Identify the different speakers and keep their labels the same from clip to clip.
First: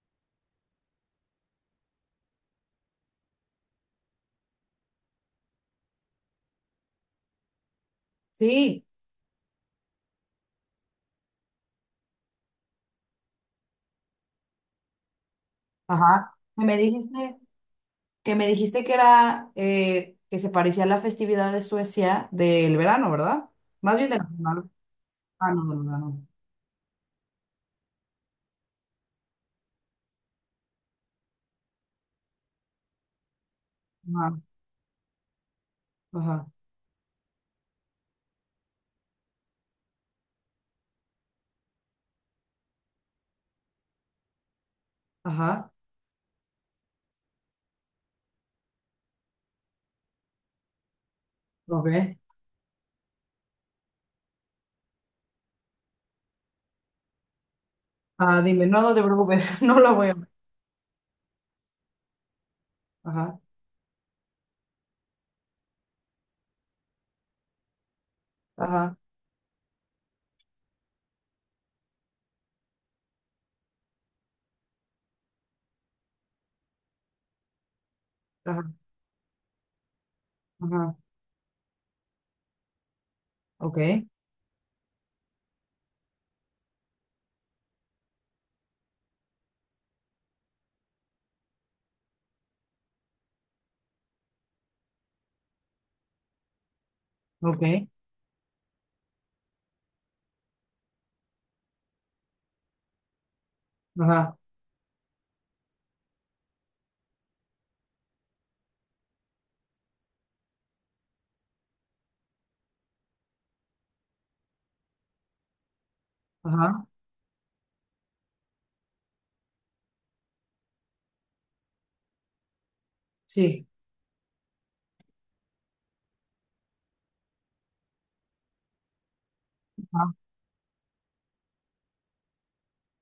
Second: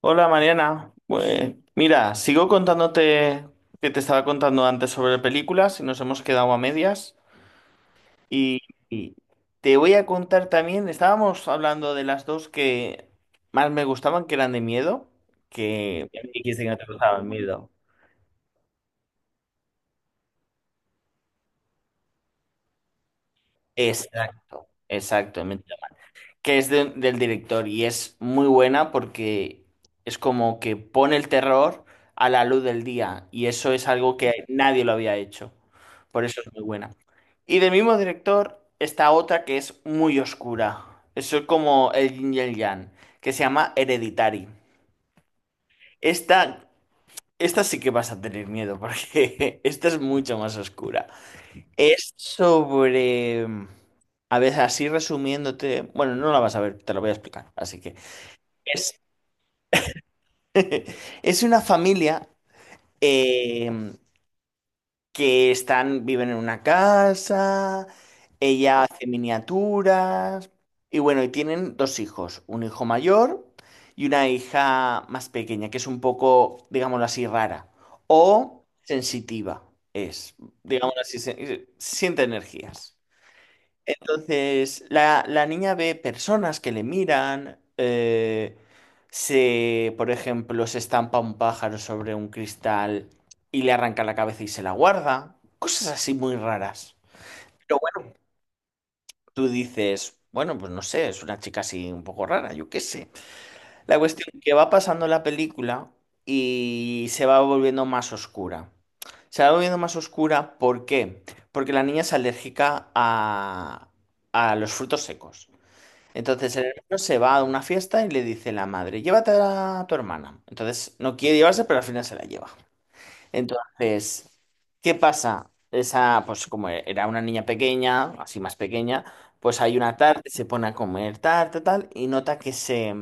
Speaker 1: Hola Mariana, pues mira, sigo contándote que te estaba contando antes sobre películas y nos hemos quedado a medias y,
Speaker 2: Sí,
Speaker 1: y te voy a contar también, estábamos hablando de las dos que más me gustaban, que eran de miedo, que me
Speaker 2: ajá.
Speaker 1: dijiste
Speaker 2: Que
Speaker 1: que no
Speaker 2: me
Speaker 1: te gustaban
Speaker 2: dijiste,
Speaker 1: miedo.
Speaker 2: que me dijiste que era que se parecía a la festividad de Suecia del verano, ¿verdad? Más bien de la...
Speaker 1: Exacto, exacto,
Speaker 2: Ah, no, del verano.
Speaker 1: que es del director y es muy buena porque es como que pone el terror a la luz del día y eso es algo que
Speaker 2: Ajá,
Speaker 1: nadie lo había hecho. Por eso
Speaker 2: ajá,
Speaker 1: es muy buena. Y del mismo director está otra que es muy oscura. Eso es como el yin y el yang, que se llama Hereditary.
Speaker 2: ajá.
Speaker 1: Esta, esta sí que vas a tener miedo porque esta es mucho más oscura. Es
Speaker 2: Ok.
Speaker 1: sobre... A ver, así resumiéndote, bueno, no la vas a ver, te lo voy a explicar. Así que
Speaker 2: Ah, dime, no, no
Speaker 1: es,
Speaker 2: te preocupes, no la voy a ver.
Speaker 1: es una familia
Speaker 2: Ajá,
Speaker 1: eh, que viven en una casa, ella
Speaker 2: ajá,
Speaker 1: hace miniaturas y bueno, y tienen dos hijos, un hijo mayor y una hija más pequeña, que es un poco, digámoslo así, rara o
Speaker 2: ajá,
Speaker 1: sensitiva, es,
Speaker 2: ajá.
Speaker 1: digámoslo así, siente energías.
Speaker 2: Ok,
Speaker 1: Entonces, la niña ve personas que le miran, por ejemplo, se estampa un pájaro sobre un cristal y le arranca la cabeza y se la guarda. Cosas así muy raras. Pero
Speaker 2: ok,
Speaker 1: bueno, tú dices, bueno, pues no sé, es una chica así un poco rara, yo qué sé. La
Speaker 2: ajá,
Speaker 1: cuestión que va pasando la película y se va volviendo más oscura. Se va volviendo más oscura, ¿por qué? Porque la niña es alérgica a los frutos secos. Entonces el
Speaker 2: ajá.
Speaker 1: hermano se va a una fiesta y le dice la madre, llévate a tu hermana. Entonces no quiere llevarse, pero al final se la lleva.
Speaker 2: Sí.
Speaker 1: Entonces, ¿qué pasa? Esa, pues como era una niña pequeña, así más pequeña, pues hay una tarde, se pone a comer tarta, tal, y nota que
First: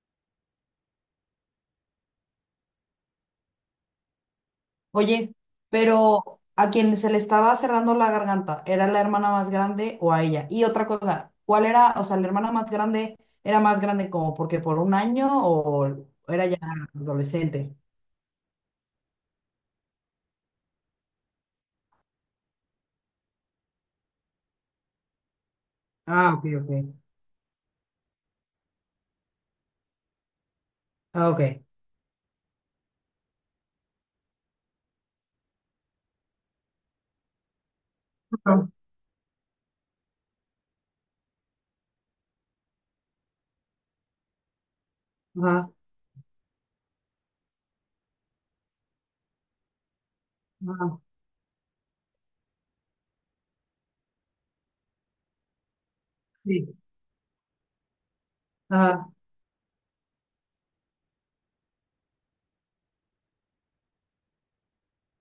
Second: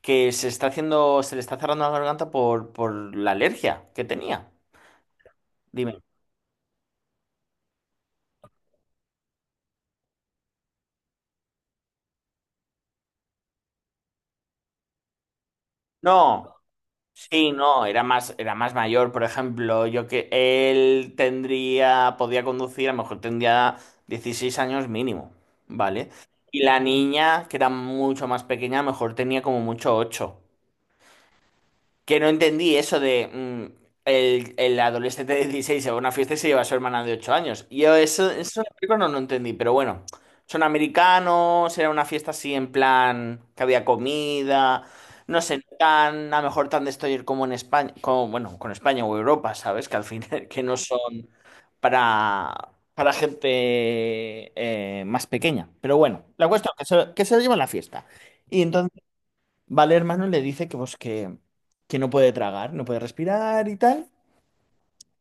Speaker 1: que se está haciendo, se le está cerrando la garganta por la alergia que tenía.
Speaker 2: Oye,
Speaker 1: Dime.
Speaker 2: pero ¿a quien se le estaba cerrando la garganta, era la hermana más grande o a ella? Y otra cosa, ¿cuál era, o sea, la hermana más grande era más grande como porque por un año o era
Speaker 1: No,
Speaker 2: ya
Speaker 1: sí,
Speaker 2: adolescente?
Speaker 1: no, era más mayor, por ejemplo, yo que él tendría, podía conducir, a lo mejor tendría 16 años mínimo, ¿vale?
Speaker 2: Ah, ok,
Speaker 1: Y
Speaker 2: ok.
Speaker 1: la niña, que era mucho más pequeña, a lo mejor tenía como mucho 8,
Speaker 2: Ah, ok.
Speaker 1: que no entendí eso de el adolescente de 16 se va a una fiesta y se lleva a su hermana de 8 años. Y yo eso en
Speaker 2: Ajá,
Speaker 1: la película no lo entendí, pero bueno, son americanos, era una fiesta así en plan que había comida, no sé,
Speaker 2: ajá,
Speaker 1: no tan, a lo mejor tan destroyer como en España, como, bueno, con España o Europa, ¿sabes? Que al final que no
Speaker 2: ajá,
Speaker 1: son para gente más pequeña. Pero bueno, la cuestión
Speaker 2: sí.
Speaker 1: es que se lo lleva a la fiesta. Y entonces,
Speaker 2: Ajá,
Speaker 1: vale, hermano, le dice que, pues, que no puede tragar, no puede respirar y tal.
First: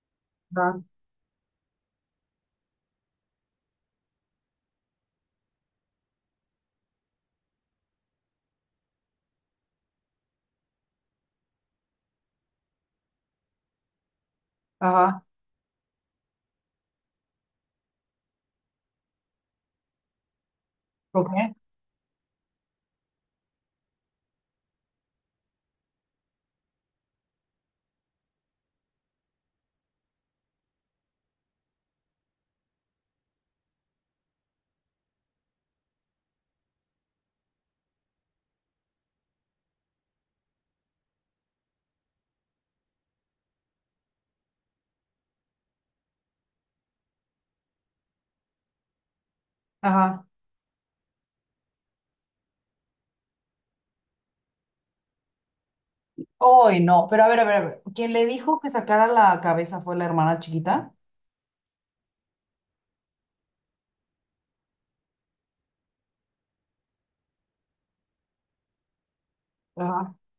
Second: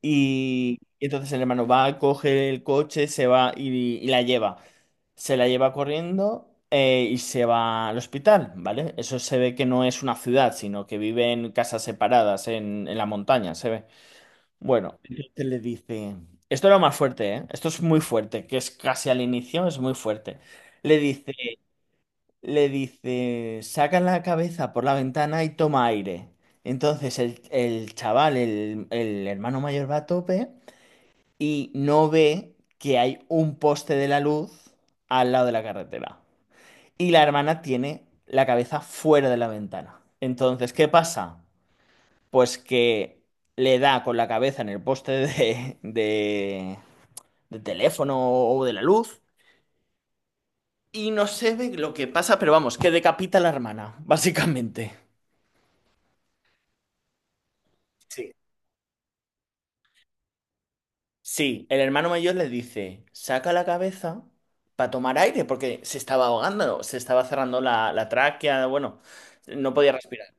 Speaker 1: Y,
Speaker 2: ajá,
Speaker 1: y entonces el hermano va, coge el coche, se va y la lleva. Se la lleva corriendo, y se va al hospital, ¿vale? Eso se ve que no es una ciudad, sino que vive en casas separadas, en la montaña, se ve. Bueno,
Speaker 2: ajá,
Speaker 1: entonces le dice... Esto era más fuerte, ¿eh? Esto es muy fuerte, que es casi al inicio, es muy fuerte. Le
Speaker 2: ok,
Speaker 1: dice le dice, saca la cabeza por la ventana y toma aire. Entonces el chaval, el hermano mayor va a tope y no ve que hay un poste de la luz al lado de la carretera. Y la hermana tiene la cabeza fuera de la ventana. Entonces, ¿qué pasa? Pues que le da con la cabeza en el poste de teléfono o de la luz
Speaker 2: ajá.
Speaker 1: y no se ve lo que pasa, pero vamos, que decapita a la hermana, básicamente.
Speaker 2: Ay, no, pero a ver, a ver, a ver. ¿Quién le
Speaker 1: Sí,
Speaker 2: dijo que sacara la cabeza fue la hermana chiquita?
Speaker 1: sí, el hermano mayor le dice, saca la cabeza para tomar aire, porque se estaba ahogando, se estaba cerrando la tráquea, bueno, no podía
Speaker 2: Ajá,
Speaker 1: respirar.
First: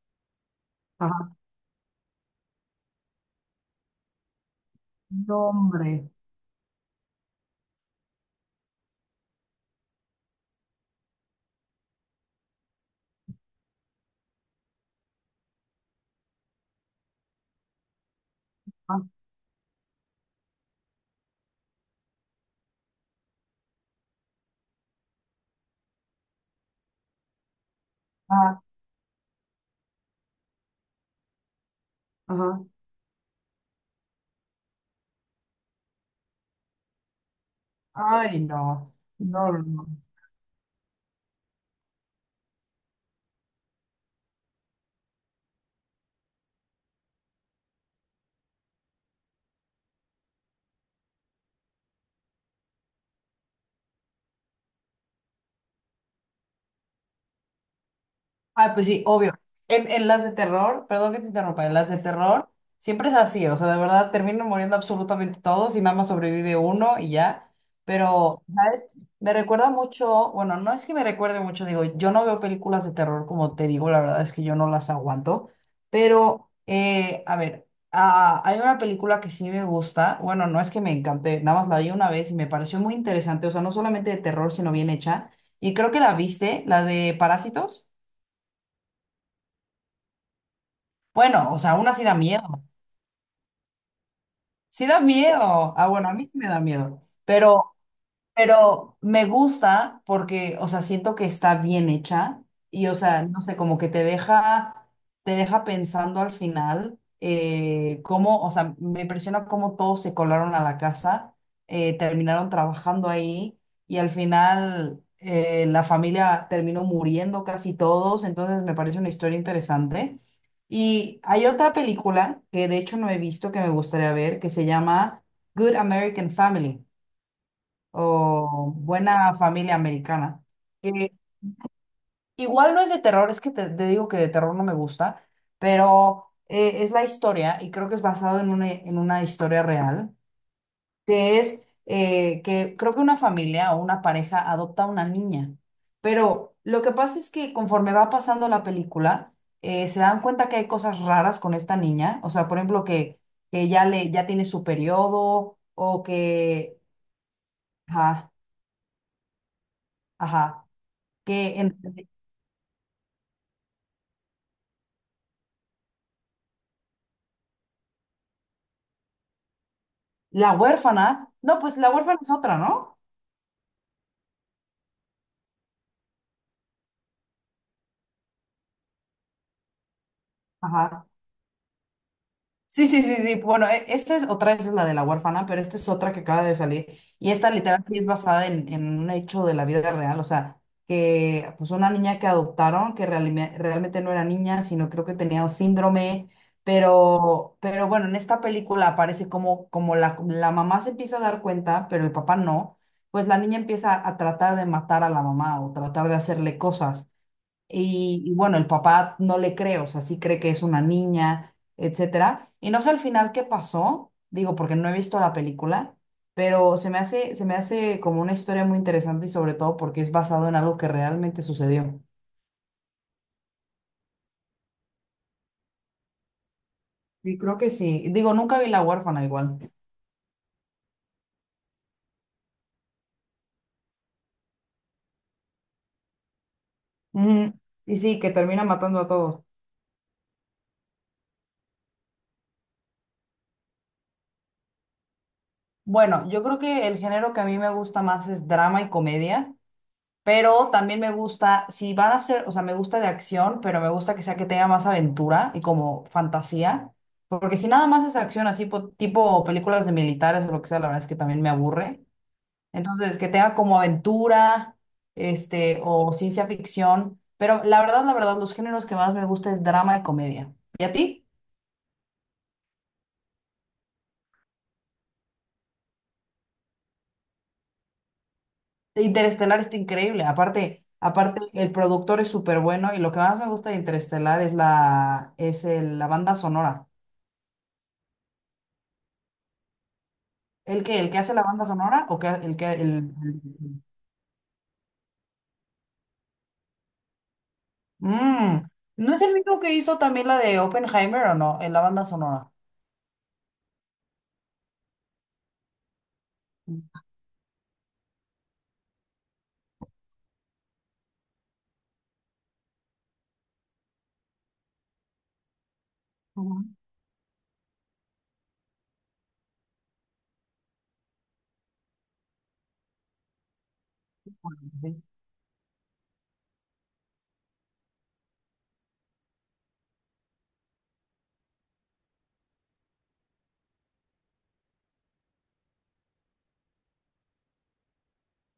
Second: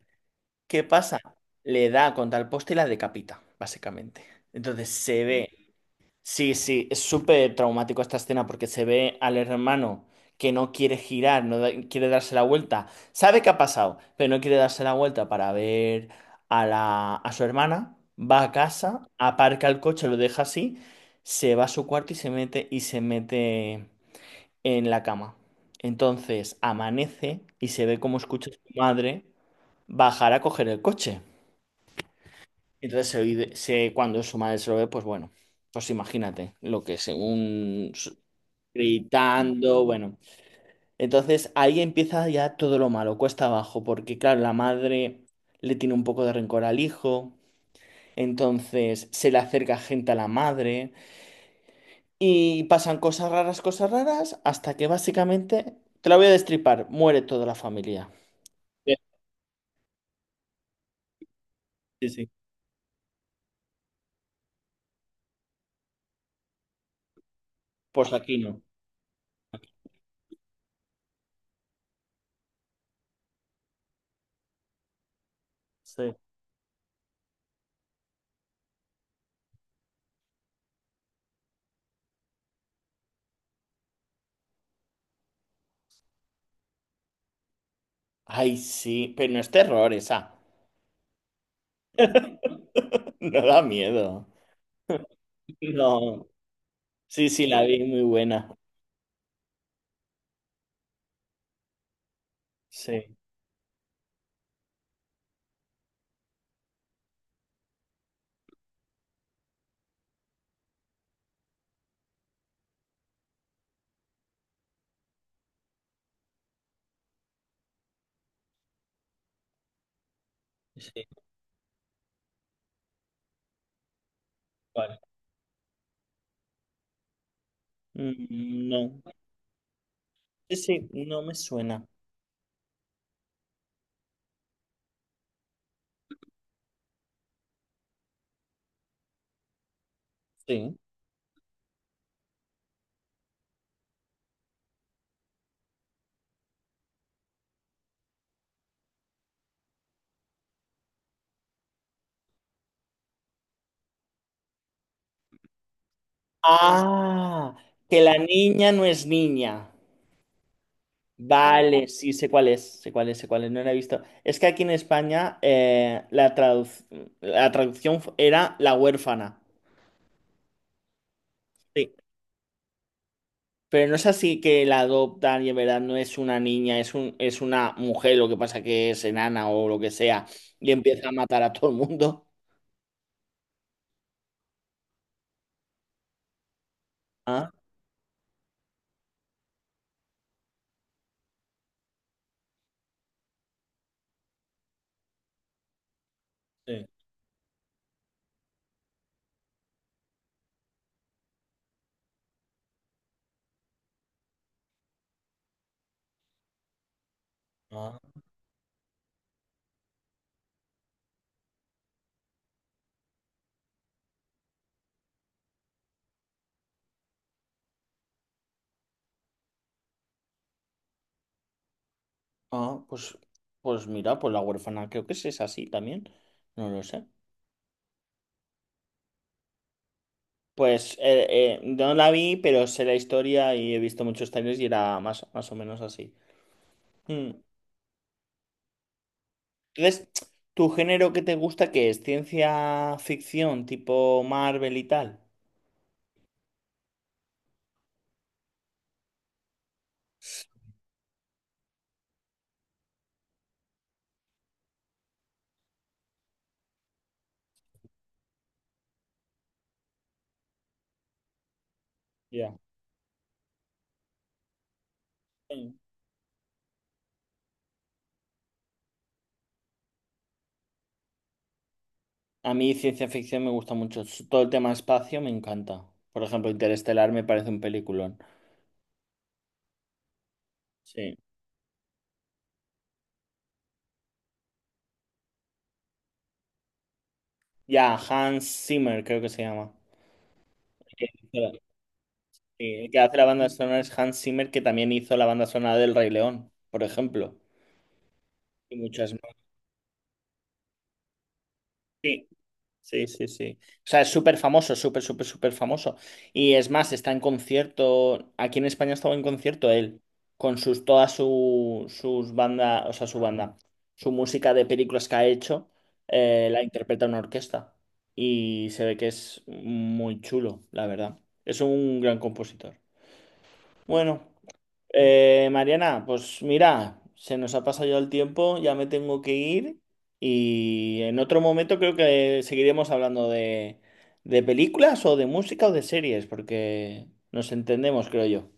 Speaker 1: ¿Qué pasa?
Speaker 2: ajá.
Speaker 1: Le da contra el poste y la decapita, básicamente. Entonces se
Speaker 2: No,
Speaker 1: ve.
Speaker 2: hombre.
Speaker 1: Sí, sí, es súper traumático esta escena porque se ve al hermano que no quiere girar, no da- quiere darse la vuelta. Sabe que ha pasado, pero no quiere darse la vuelta para ver a su hermana. Va a casa,
Speaker 2: Ajá,
Speaker 1: aparca el coche, lo deja así, se va a su cuarto y se mete en la cama. Entonces amanece y se ve cómo escucha a
Speaker 2: ajá,
Speaker 1: su madre bajar a coger el coche.
Speaker 2: ajá.
Speaker 1: Entonces, cuando su madre se lo ve, pues bueno, pues imagínate lo que
Speaker 2: Ay, no, no, no,
Speaker 1: gritando,
Speaker 2: no.
Speaker 1: bueno. Entonces ahí empieza ya todo lo malo, cuesta abajo, porque claro, la madre le tiene un poco de rencor al hijo, entonces se le acerca gente a la madre y pasan cosas raras, hasta que básicamente, te la voy a destripar, muere toda la familia.
Speaker 2: Ah, pues
Speaker 1: Sí,
Speaker 2: sí, obvio. En las de terror, perdón que te interrumpa, en las de
Speaker 1: sí, sí.
Speaker 2: terror siempre es así, o sea, de verdad terminan muriendo absolutamente todos y nada más sobrevive uno y ya.
Speaker 1: Pues aquí
Speaker 2: Pero,
Speaker 1: no.
Speaker 2: ¿sabes? Me recuerda mucho, bueno, no es que me recuerde mucho, digo, yo no veo películas de terror, como te digo, la verdad es que yo no las aguanto,
Speaker 1: Sí.
Speaker 2: pero, a ver, ah, hay una película que sí me gusta, bueno, no es que me encante, nada más la vi una vez y me pareció muy interesante, o sea, no solamente de terror, sino bien hecha, y creo que la viste, la de Parásitos.
Speaker 1: Ay, sí, pero no es terror esa,
Speaker 2: Bueno, o sea, aún así da miedo.
Speaker 1: no da miedo.
Speaker 2: Sí da miedo. Ah, bueno, a mí
Speaker 1: No,
Speaker 2: sí me da miedo.
Speaker 1: sí, sí, la
Speaker 2: Pero
Speaker 1: vi muy buena.
Speaker 2: me gusta porque, o sea, siento que está bien hecha y, o
Speaker 1: Sí,
Speaker 2: sea, no sé, como que te deja pensando al final cómo, o sea, me impresiona cómo todos se colaron a la casa, terminaron trabajando ahí y al final la familia terminó muriendo casi todos, entonces me parece una historia interesante.
Speaker 1: sí,
Speaker 2: Y hay otra película que de hecho no he visto que me gustaría ver que se
Speaker 1: ¿cuál?
Speaker 2: llama Good American Family.
Speaker 1: Mm,
Speaker 2: O
Speaker 1: no,
Speaker 2: Buena Familia Americana.
Speaker 1: sí, sí,
Speaker 2: Que
Speaker 1: no me suena.
Speaker 2: igual no es de terror, es que te digo que de terror no me gusta, pero es la historia y creo que es basado en una historia real,
Speaker 1: Sí.
Speaker 2: que es que creo que una familia o una pareja adopta a una niña, pero lo que pasa es que conforme va pasando la película, se dan cuenta que hay cosas raras con esta niña, o sea, por ejemplo, que ya, le, ya tiene su periodo o que...
Speaker 1: Ah, que la
Speaker 2: Ajá,
Speaker 1: niña no es niña.
Speaker 2: ajá, que en,
Speaker 1: Vale, sí, sé cuál es, sé cuál es, sé cuál es, no la he visto. Es que aquí en España, la traducción era La Huérfana.
Speaker 2: La huérfana. No, pues la
Speaker 1: Sí.
Speaker 2: huérfana es otra, ¿no?
Speaker 1: Pero no es así que la adoptan y en verdad no es una niña, es una mujer, lo que pasa que es enana o lo que sea, y
Speaker 2: Ajá.
Speaker 1: empieza a matar a todo el mundo.
Speaker 2: Sí, sí, sí, sí. Bueno, e- esta es otra, esa es la de la huérfana, pero esta es otra que acaba de salir. Y esta literal sí es basada en un hecho de la vida real. O sea, que pues una niña que adoptaron, que realime- realmente no era niña, sino creo que tenía un síndrome.
Speaker 1: Sí.
Speaker 2: Pero bueno, en esta película aparece como, como la mamá se empieza a dar cuenta, pero el papá no. Pues la niña empieza a tratar de matar a la mamá o tratar de hacerle cosas.
Speaker 1: Ah,
Speaker 2: Y bueno, el papá no le cree, o sea, sí cree que es una niña, etcétera. Y no sé al final qué pasó, digo, porque no he visto la película, pero se me hace como una historia muy interesante y sobre todo porque es basado en algo que realmente sucedió.
Speaker 1: ah, pues, mira, pues La Huérfana creo que sí es así también. No lo sé.
Speaker 2: Y creo que sí. Digo, nunca vi La huérfana igual.
Speaker 1: Pues no la vi, pero sé la historia y he visto muchos trailers y era más, más o menos así. Mm.
Speaker 2: Ujú. Y sí, que termina matando a todos.
Speaker 1: Entonces, ¿tu género que te gusta qué es? ¿Ciencia ficción tipo Marvel y tal?
Speaker 2: Bueno, yo creo que el género que a mí me gusta más es drama y comedia. Pero también me gusta, si van a ser, o sea, me gusta de acción, pero me gusta que sea que tenga más aventura y como fantasía. Porque si nada más es acción así, po- tipo películas de militares o lo que sea, la verdad es que también me aburre.
Speaker 1: Ya.
Speaker 2: Entonces, que tenga como aventura,
Speaker 1: Sí.
Speaker 2: este, o ciencia ficción. Pero la verdad, los géneros que más me gusta es drama y comedia. ¿Y a ti?
Speaker 1: A mí ciencia ficción me gusta mucho. Todo el tema espacio me encanta. Por ejemplo, Interestelar me parece un peliculón.
Speaker 2: Interestelar está increíble. Aparte,
Speaker 1: Sí.
Speaker 2: aparte, el productor es súper bueno y lo que más me gusta de Interestelar es la, es la banda sonora.
Speaker 1: Ya, Hans Zimmer creo que se llama.
Speaker 2: ¿El que... ¿El que hace la banda sonora? ¿O que el
Speaker 1: Sí,
Speaker 2: que
Speaker 1: el que hace la
Speaker 2: el-
Speaker 1: banda sonora es Hans Zimmer, que también hizo la banda sonora del Rey León, por ejemplo.
Speaker 2: Mm,
Speaker 1: Y muchas
Speaker 2: ¿no es el
Speaker 1: más.
Speaker 2: mismo que hizo también la de Oppenheimer o no? En la banda
Speaker 1: Sí,
Speaker 2: sonora.
Speaker 1: sí, sí, sí. O sea, es súper famoso, súper, súper, súper famoso. Y es más, está en concierto. Aquí en España estaba en concierto él, con todas sus bandas, o sea, su banda, su música de películas que ha hecho, la
Speaker 2: Ujú.
Speaker 1: interpreta una orquesta. Y se ve que es muy chulo, la verdad. Es un gran compositor. Bueno.
Speaker 2: Sí.
Speaker 1: Mariana, pues mira, se nos ha pasado ya el tiempo, ya me tengo que ir y en otro momento creo que seguiremos hablando de películas o de música o de series, porque nos entendemos, creo yo.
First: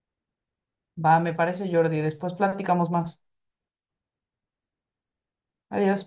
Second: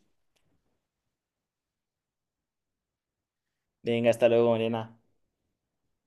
Speaker 2: Va, me parece Jordi. Después platicamos más.
Speaker 1: Venga, hasta luego, Mariana.
Speaker 2: Adiós.